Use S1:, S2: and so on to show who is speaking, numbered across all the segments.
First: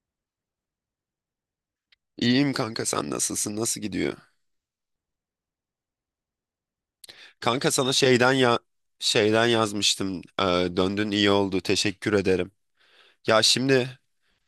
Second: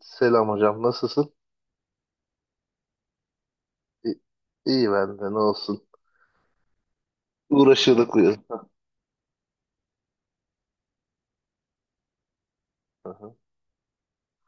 S1: Selam hocam, nasılsın?
S2: İyiyim kanka sen nasılsın? Nasıl gidiyor?
S1: İyi, iyi ben de, ne olsun.
S2: Kanka sana
S1: Uğraşıyorduk
S2: şeyden ya
S1: uyuyorduk.
S2: şeyden yazmıştım. Döndün iyi oldu. Teşekkür ederim.
S1: Hı hı,
S2: Ya şimdi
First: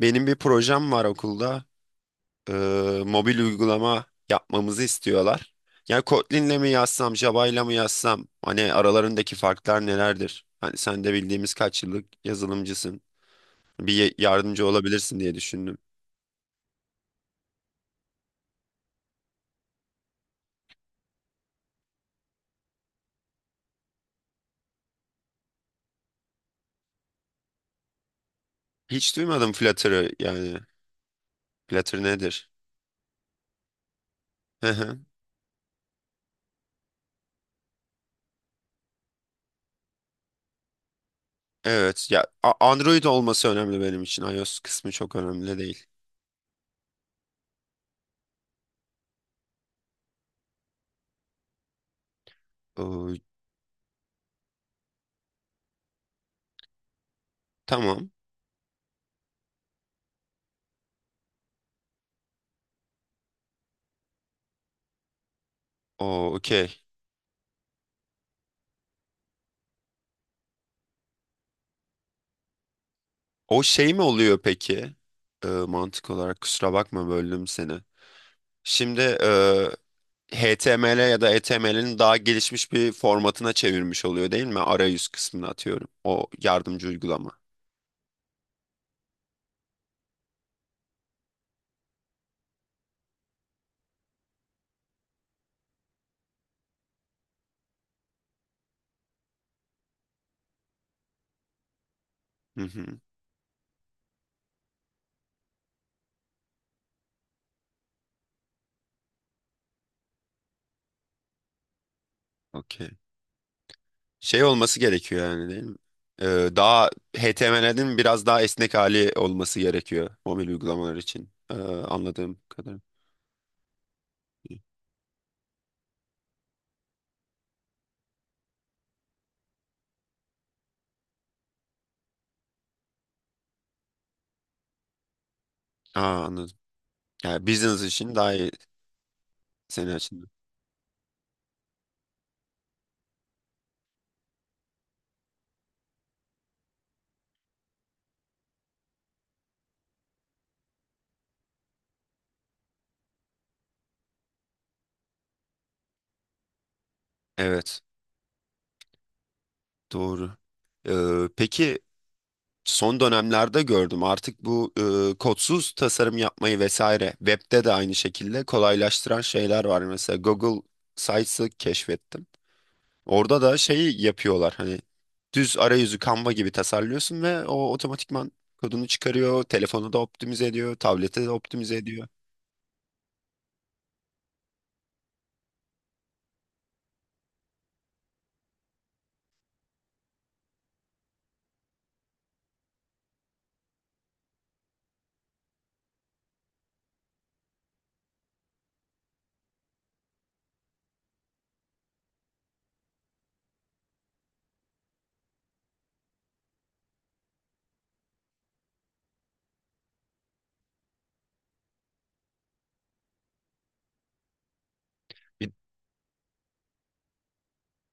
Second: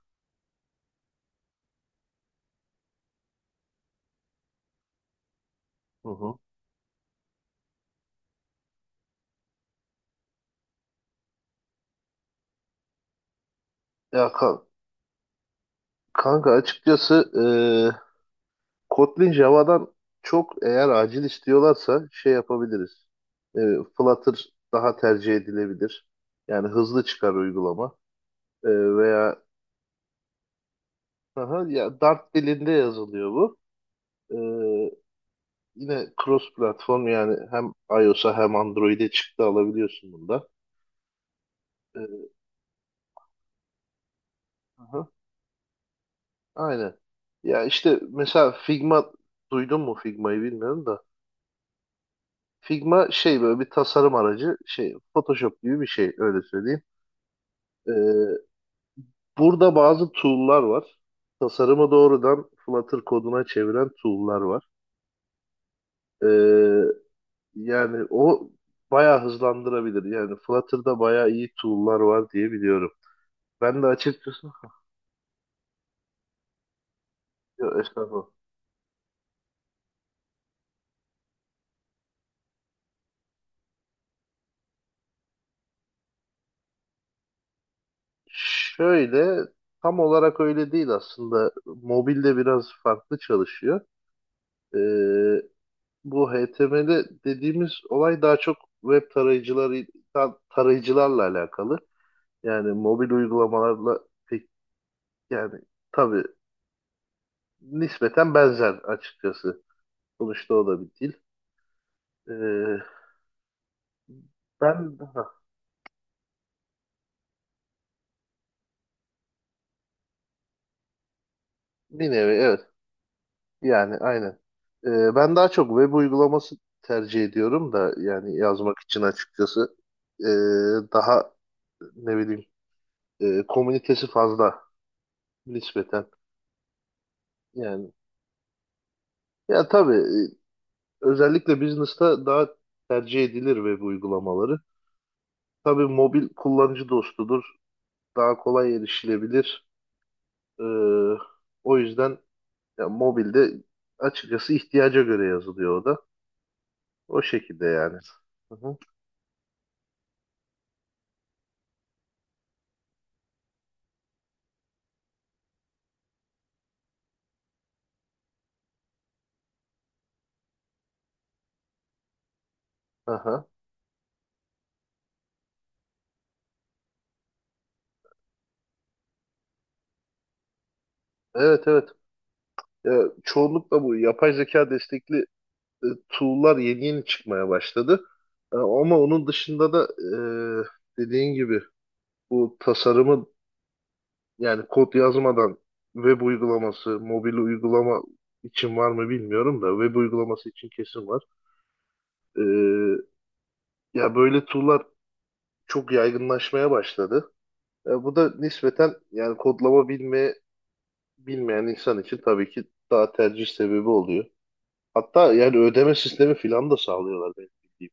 S2: benim bir projem var okulda. Ee, mobil uygulama yapmamızı istiyorlar. Ya
S1: hı hı.
S2: Kotlin'le mi yazsam, Java'yla mı yazsam? Hani aralarındaki farklar nelerdir? Hani sen de bildiğimiz kaç yıllık yazılımcısın.
S1: Ya kan-
S2: Yardımcı olabilirsin diye düşündüm.
S1: kanka açıkçası, e, Kotlin Java'dan çok eğer acil istiyorlarsa şey yapabiliriz. E, Flutter daha tercih edilebilir. Yani hızlı çıkar uygulama.
S2: Hiç
S1: Veya
S2: duymadım Flutter'ı yani.
S1: hı hı, ya
S2: Flutter
S1: Dart
S2: nedir?
S1: dilinde yazılıyor bu. E, Yine cross platform yani hem iOS'a hem Android'e çıktı alabiliyorsun bunda.
S2: Evet ya
S1: E,
S2: Android olması önemli benim için. iOS
S1: hı
S2: kısmı
S1: hı.
S2: çok önemli değil.
S1: Aynen. Ya işte mesela Figma duydun mu Figma'yı bilmiyorum da. Figma
S2: Ee,
S1: şey böyle bir tasarım aracı şey Photoshop gibi bir şey öyle söyleyeyim. Ee,
S2: tamam.
S1: Burada bazı tool'lar var. Tasarımı doğrudan Flutter koduna çeviren tool'lar var.
S2: O
S1: Ee,
S2: okey.
S1: Yani o bayağı hızlandırabilir. Yani Flutter'da bayağı iyi tool'lar var diye biliyorum.
S2: O
S1: Ben de
S2: şey mi oluyor
S1: açıkçası.
S2: peki? Mantık olarak kusura bakma böldüm seni.
S1: Yok, estağfurullah.
S2: Şimdi HTML ya da HTML'in daha gelişmiş bir formatına çevirmiş oluyor değil mi? Arayüz kısmını atıyorum. O yardımcı uygulama.
S1: Şöyle tam olarak öyle değil aslında. Mobilde biraz farklı çalışıyor. Ee, Bu HTML dediğimiz olay daha çok web tarayıcıları tarayıcılarla alakalı.
S2: Hı
S1: Yani
S2: hı.
S1: mobil uygulamalarla pek, yani tabii nispeten benzer açıkçası. Sonuçta o da bir dil. Ee,
S2: Okey. Şey olması
S1: ben
S2: gerekiyor
S1: ha,
S2: yani değil mi? Ee, daha HTML'in biraz daha esnek hali olması gerekiyor mobil uygulamalar için.
S1: bir nevi
S2: Anladığım
S1: evet,
S2: kadarıyla.
S1: yani aynen. Ben daha çok web uygulaması tercih ediyorum da, yani yazmak için açıkçası. Ee, Daha ne bileyim, komünitesi fazla nispeten
S2: Aa, anladım. Yani business
S1: yani.
S2: için daha iyi
S1: Ya
S2: senin
S1: tabii
S2: açından.
S1: özellikle business'ta daha tercih edilir ve bu uygulamaları. Tabii mobil kullanıcı dostudur. Daha kolay erişilebilir. Ee, O yüzden ya, mobilde açıkçası ihtiyaca göre yazılıyor o da. O şekilde
S2: Evet,
S1: yani. Hı hı.
S2: doğru. Peki son dönemlerde gördüm artık bu kodsuz tasarım yapmayı vesaire webde de aynı şekilde kolaylaştıran şeyler var. Mesela Google Sites'ı keşfettim. Orada
S1: Aha.
S2: da şeyi yapıyorlar hani düz arayüzü Canva gibi tasarlıyorsun ve o otomatikman kodunu çıkarıyor, telefonu da optimize ediyor, tablete de
S1: Evet
S2: optimize
S1: evet.
S2: ediyor.
S1: Ya, çoğunlukla bu yapay zeka destekli tool'lar yeni yeni çıkmaya başladı. Ama onun dışında da, dediğin gibi bu tasarımı, yani kod yazmadan web uygulaması, mobil uygulama için var mı bilmiyorum da web uygulaması için kesin var. Ee, Ya böyle tool'lar çok yaygınlaşmaya başladı. Ya bu da nispeten yani kodlama bilme bilmeyen insan için tabii ki daha tercih sebebi oluyor. Hatta
S2: Bir-
S1: yani ödeme sistemi filan da sağlıyorlar benim bildiğim.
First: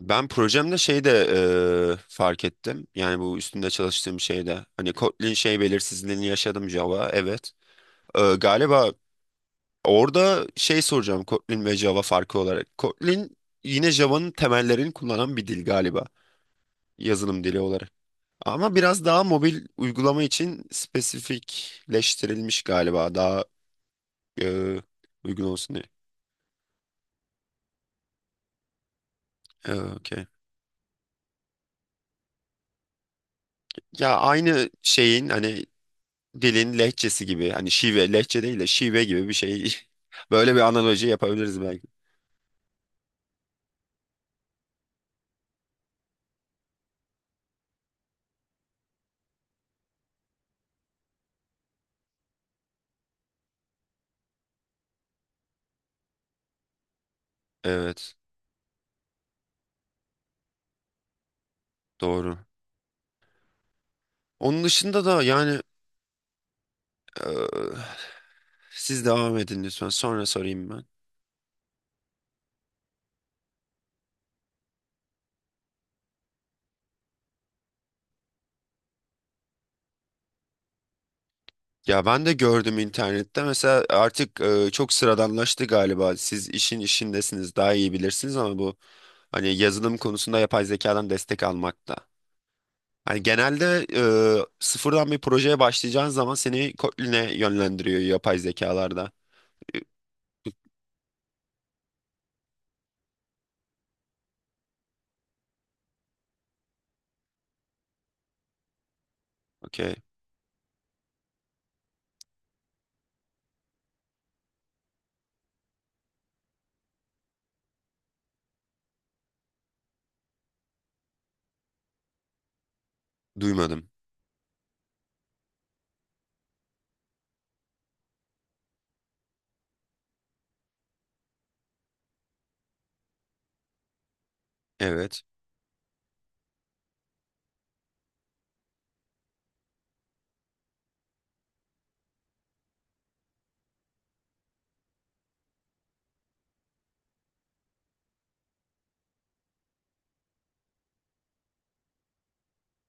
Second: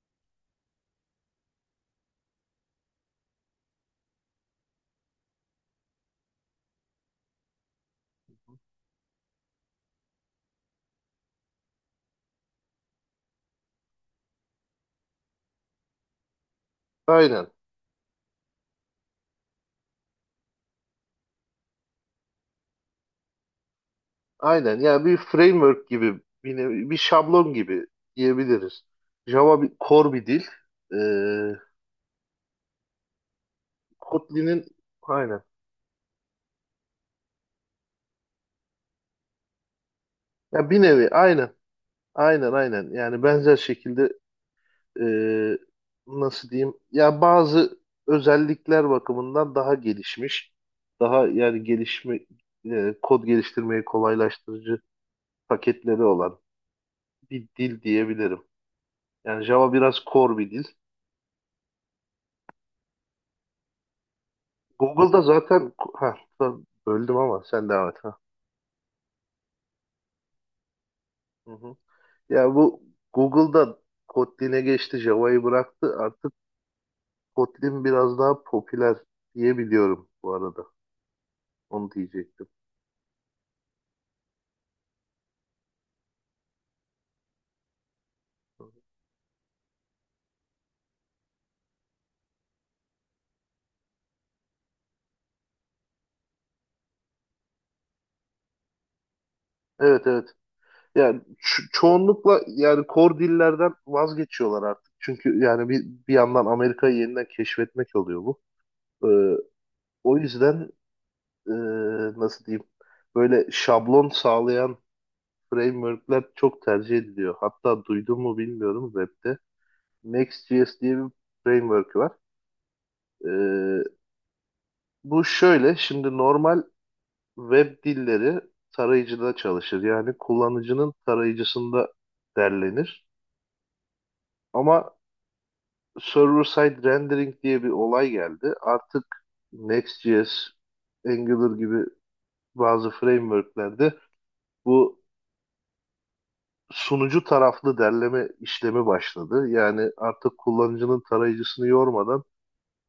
S2: Ben projemde şey de fark ettim. Yani bu üstünde çalıştığım şeyde hani Kotlin şey belirsizliğini yaşadım Java evet. Galiba orada şey soracağım Kotlin ve Java farkı olarak. Kotlin yine Java'nın temellerini kullanan bir dil galiba yazılım
S1: Aynen.
S2: dili olarak. Ama biraz daha mobil uygulama için spesifikleştirilmiş galiba. Daha e,
S1: Aynen. Yani bir
S2: uygun olsun diye.
S1: framework gibi, bir, bir şablon gibi diyebiliriz. Java bir core bir
S2: Okey.
S1: dil. Ee,
S2: Ya
S1: Kotlin'in
S2: aynı şeyin
S1: aynen.
S2: hani dilin lehçesi gibi hani şive lehçe değil de şive gibi bir şey. Böyle bir
S1: Ya bir
S2: analoji
S1: nevi aynen.
S2: yapabiliriz belki.
S1: Aynen aynen. Yani benzer şekilde, e, nasıl diyeyim? Ya bazı özellikler bakımından daha gelişmiş. Daha yani gelişme, kod geliştirmeyi kolaylaştırıcı paketleri olan bir dil
S2: Evet
S1: diyebilirim. Yani Java biraz core bir dil.
S2: doğru. Onun dışında
S1: Google'da
S2: da yani
S1: zaten ha pardon, böldüm ama sen devam
S2: e,
S1: et. Ha.
S2: siz devam edin lütfen sonra sorayım ben.
S1: Hı hı. Ya bu Google'da Kotlin'e geçti, Java'yı bıraktı. Artık Kotlin biraz daha popüler diye biliyorum bu arada. Onu
S2: Ya ben de
S1: diyecektim.
S2: gördüm internette mesela artık çok sıradanlaştı galiba. Siz işin işindesiniz daha iyi bilirsiniz ama bu hani yazılım konusunda yapay zekadan destek almakta. Hani genelde sıfırdan bir projeye başlayacağın zaman seni Kotlin'e yönlendiriyor yapay zekalarda.
S1: Evet evet. Yani çoğunlukla yani core dillerden vazgeçiyorlar artık. Çünkü yani bir, bir yandan Amerika'yı yeniden keşfetmek oluyor bu. Ee,
S2: Okey.
S1: O yüzden ee, nasıl diyeyim, böyle şablon sağlayan frameworkler çok tercih ediliyor. Hatta duydun mu bilmiyorum webde. Next.js diye bir framework var. Ee,
S2: Duymadım.
S1: Bu şöyle, şimdi normal web dilleri tarayıcıda çalışır. Yani kullanıcının tarayıcısında derlenir. Ama
S2: Evet.
S1: server side rendering diye bir olay geldi. Artık Next.js, Angular gibi bazı frameworklerde bu sunucu taraflı derleme işlemi başladı. Yani artık kullanıcının tarayıcısını yormadan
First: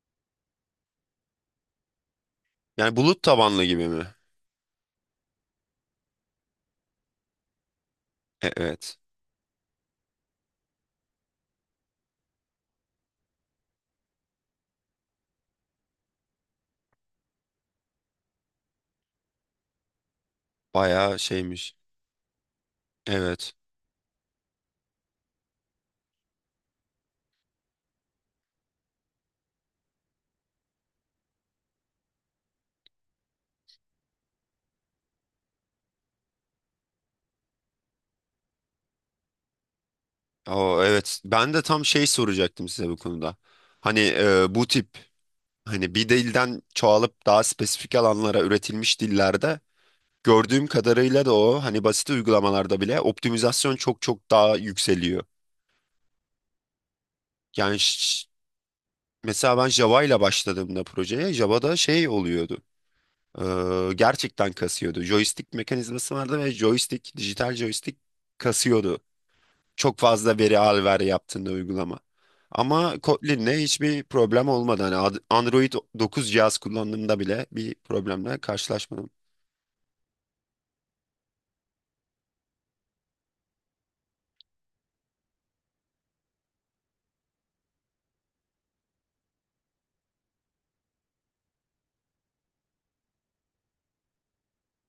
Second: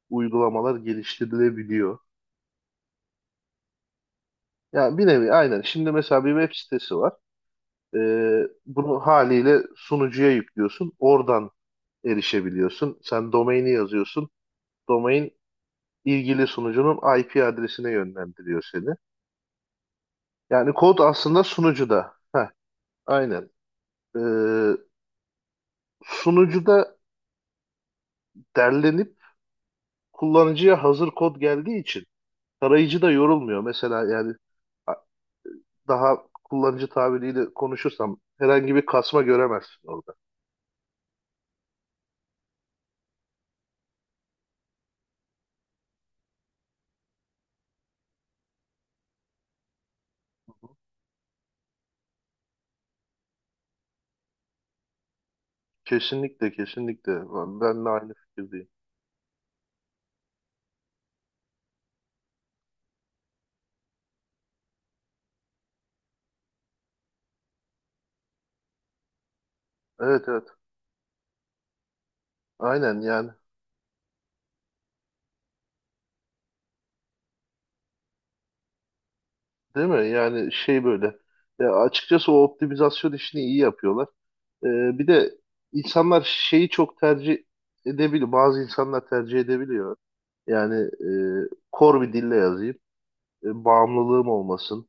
S1: uygulamalar geliştirilebiliyor.
S2: Yani bulut tabanlı gibi mi?
S1: Yani bir nevi aynen. Şimdi mesela bir web sitesi var.
S2: Evet.
S1: Bunu haliyle sunucuya yüklüyorsun. Oradan erişebiliyorsun. Sen domaini yazıyorsun. Domain ilgili sunucunun IP adresine yönlendiriyor seni. Yani kod
S2: Bayağı
S1: aslında
S2: şeymiş.
S1: sunucuda. Heh, aynen.
S2: Evet.
S1: Ee, Sunucuda derlenip kullanıcıya hazır kod geldiği için tarayıcı da yorulmuyor. Mesela yani daha kullanıcı tabiriyle konuşursam herhangi bir kasma göremezsin orada.
S2: O evet. Ben de tam şey soracaktım size bu konuda. Hani bu tip hani bir dilden çoğalıp daha spesifik alanlara üretilmiş dillerde gördüğüm kadarıyla da o hani basit uygulamalarda bile optimizasyon çok çok daha yükseliyor.
S1: Kesinlikle kesinlikle.
S2: Yani
S1: Ben de aynı fikirdeyim.
S2: mesela ben Java ile başladığımda projeye Java'da şey oluyordu. Gerçekten kasıyordu. Joystick mekanizması vardı ve joystick, dijital joystick kasıyordu. Çok
S1: Evet
S2: fazla
S1: evet.
S2: veri al ver yaptığında uygulama. Ama
S1: Aynen yani.
S2: Kotlin'le hiçbir problem olmadı. Hani Android 9 cihaz kullandığımda bile bir problemle karşılaşmadım.
S1: Değil mi? Yani şey böyle. Ya açıkçası o optimizasyon işini iyi yapıyorlar. Ee, Bir de insanlar şeyi çok tercih edebiliyor. Bazı insanlar tercih edebiliyor. Yani kor bir dille yazayım, bağımlılığım olmasın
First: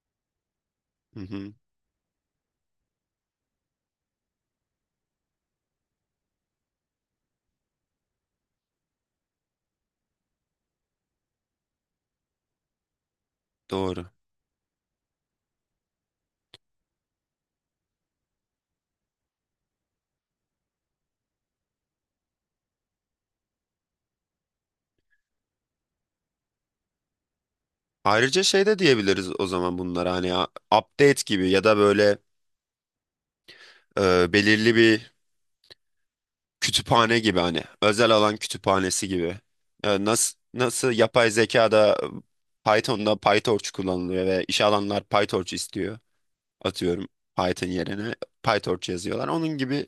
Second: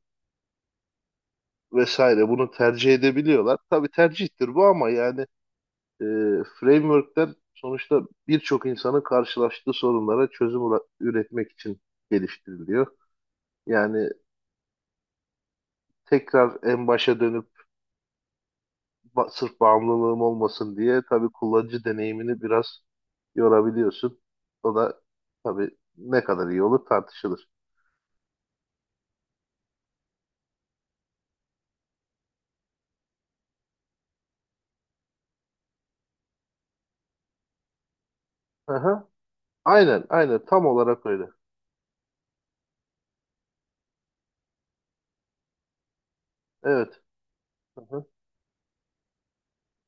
S2: Hı hı,
S1: vesaire. Bunu tercih edebiliyorlar. Tabii tercihtir bu ama yani, e, frameworkler sonuçta birçok insanın karşılaştığı sorunlara çözüm üretmek için geliştiriliyor.
S2: doğru.
S1: Yani tekrar en başa dönüp sırf bağımlılığım olmasın diye tabii kullanıcı deneyimini biraz yorabiliyorsun. O da tabii ne kadar iyi olur tartışılır.
S2: Ayrıca şey de diyebiliriz o zaman bunlara hani update gibi ya da böyle belirli bir kütüphane gibi hani özel alan
S1: Aha.
S2: kütüphanesi gibi.
S1: Aynen,
S2: nasıl
S1: aynen tam
S2: nasıl
S1: olarak öyle.
S2: yapay zekada Python'da PyTorch kullanılıyor ve iş alanlar PyTorch istiyor.
S1: Evet.
S2: Atıyorum Python
S1: Aha.
S2: yerine PyTorch yazıyorlar. Onun gibi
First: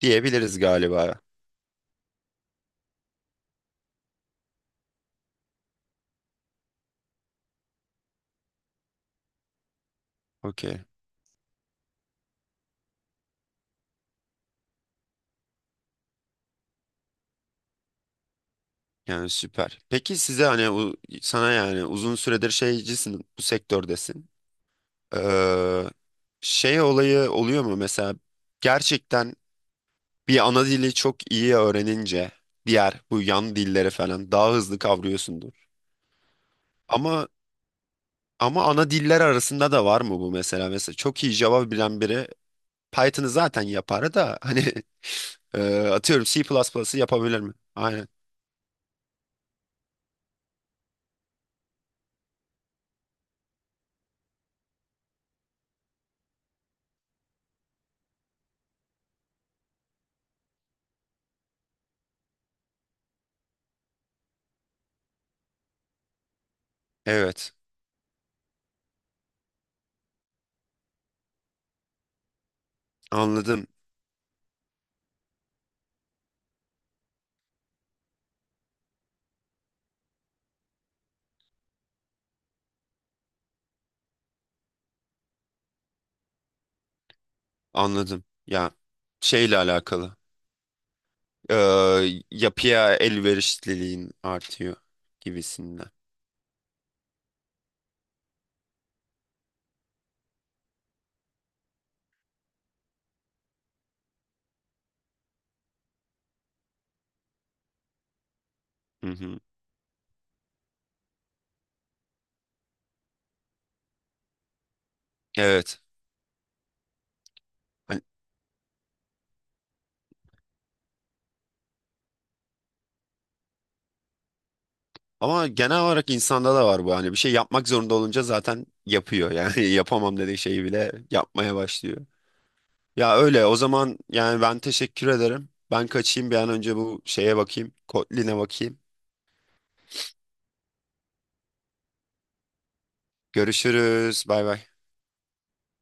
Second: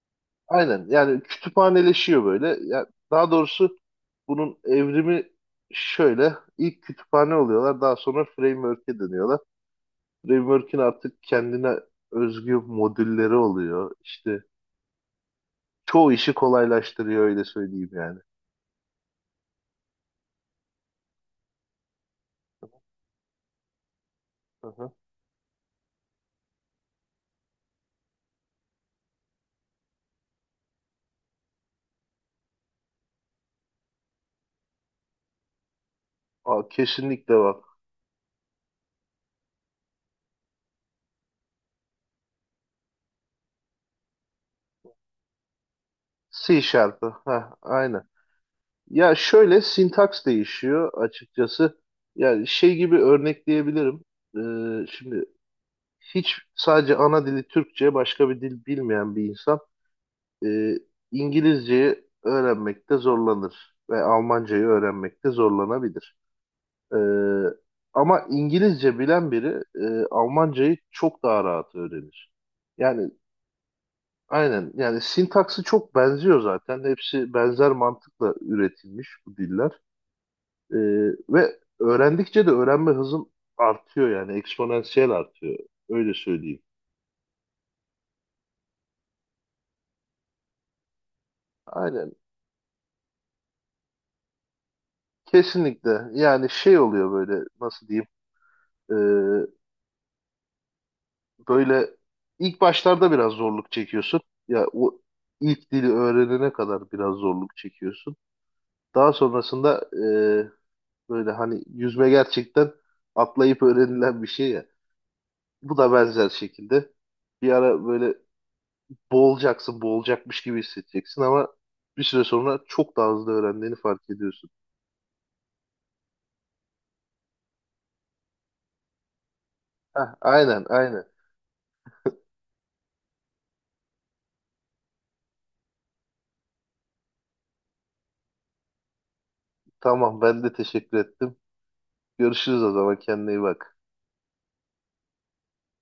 S2: diyebiliriz
S1: Aynen.
S2: galiba.
S1: Yani kütüphaneleşiyor böyle. Ya daha doğrusu bunun evrimi şöyle. İlk kütüphane oluyorlar, daha sonra framework'e dönüyorlar. Framework'in
S2: Okey.
S1: artık kendine özgü modülleri oluyor. İşte çoğu işi kolaylaştırıyor öyle söyleyeyim yani.
S2: Yani süper. Peki size hani sana yani uzun süredir şeycisin bu sektördesin.
S1: Aha.
S2: Ee, şey olayı oluyor mu mesela gerçekten bir ana dili çok iyi öğrenince diğer bu yan dilleri falan daha hızlı kavrıyorsundur.
S1: Aa,
S2: Ama
S1: kesinlikle bak.
S2: ama ana diller arasında da var mı bu mesela? Mesela çok iyi Java bilen biri Python'ı zaten yapar da hani e, atıyorum
S1: C
S2: C++'ı
S1: Sharp'ı.
S2: yapabilir mi?
S1: Ha, aynen.
S2: Aynen.
S1: Ya şöyle sintaks değişiyor açıkçası. Yani şey gibi örnekleyebilirim. Şimdi hiç sadece ana dili Türkçe başka bir dil bilmeyen bir insan, e, İngilizceyi öğrenmekte zorlanır ve Almancayı öğrenmekte zorlanabilir. Ee,
S2: Evet.
S1: Ama İngilizce bilen biri, Almancayı çok daha rahat öğrenir. Yani
S2: Anladım.
S1: aynen yani, sintaksı çok benziyor zaten. Hepsi benzer mantıkla üretilmiş bu diller. Ee, Ve öğrendikçe de öğrenme hızın artıyor, yani eksponansiyel artıyor. Öyle söyleyeyim.
S2: Anladım. Ya şeyle alakalı. Ee,
S1: Aynen
S2: yapıya elverişliliğin artıyor gibisinden.
S1: kesinlikle, yani şey oluyor böyle, nasıl diyeyim. Ee, Böyle ilk başlarda biraz zorluk çekiyorsun. Ya o ilk dili öğrenene kadar biraz zorluk çekiyorsun.
S2: Hı
S1: Daha
S2: hı.
S1: sonrasında, böyle hani yüzme gerçekten atlayıp öğrenilen bir şey. Bu
S2: Evet.
S1: da benzer şekilde, bir ara
S2: Hani-
S1: böyle boğulacaksın, boğulacakmış gibi hissedeceksin ama bir süre sonra çok daha hızlı öğrendiğini fark ediyorsun.
S2: ama genel olarak insanda da var bu. Hani bir şey yapmak zorunda olunca zaten yapıyor. Yani
S1: Heh,
S2: yapamam dediği
S1: aynen,
S2: şeyi bile
S1: aynen.
S2: yapmaya başlıyor. Ya öyle. O zaman yani ben teşekkür ederim. Ben kaçayım bir an önce bu şeye bakayım. Kotlin'e bakayım.
S1: Tamam, ben de teşekkür ettim. Görüşürüz o zaman, kendine iyi bak.
S2: Görüşürüz. Bay bay.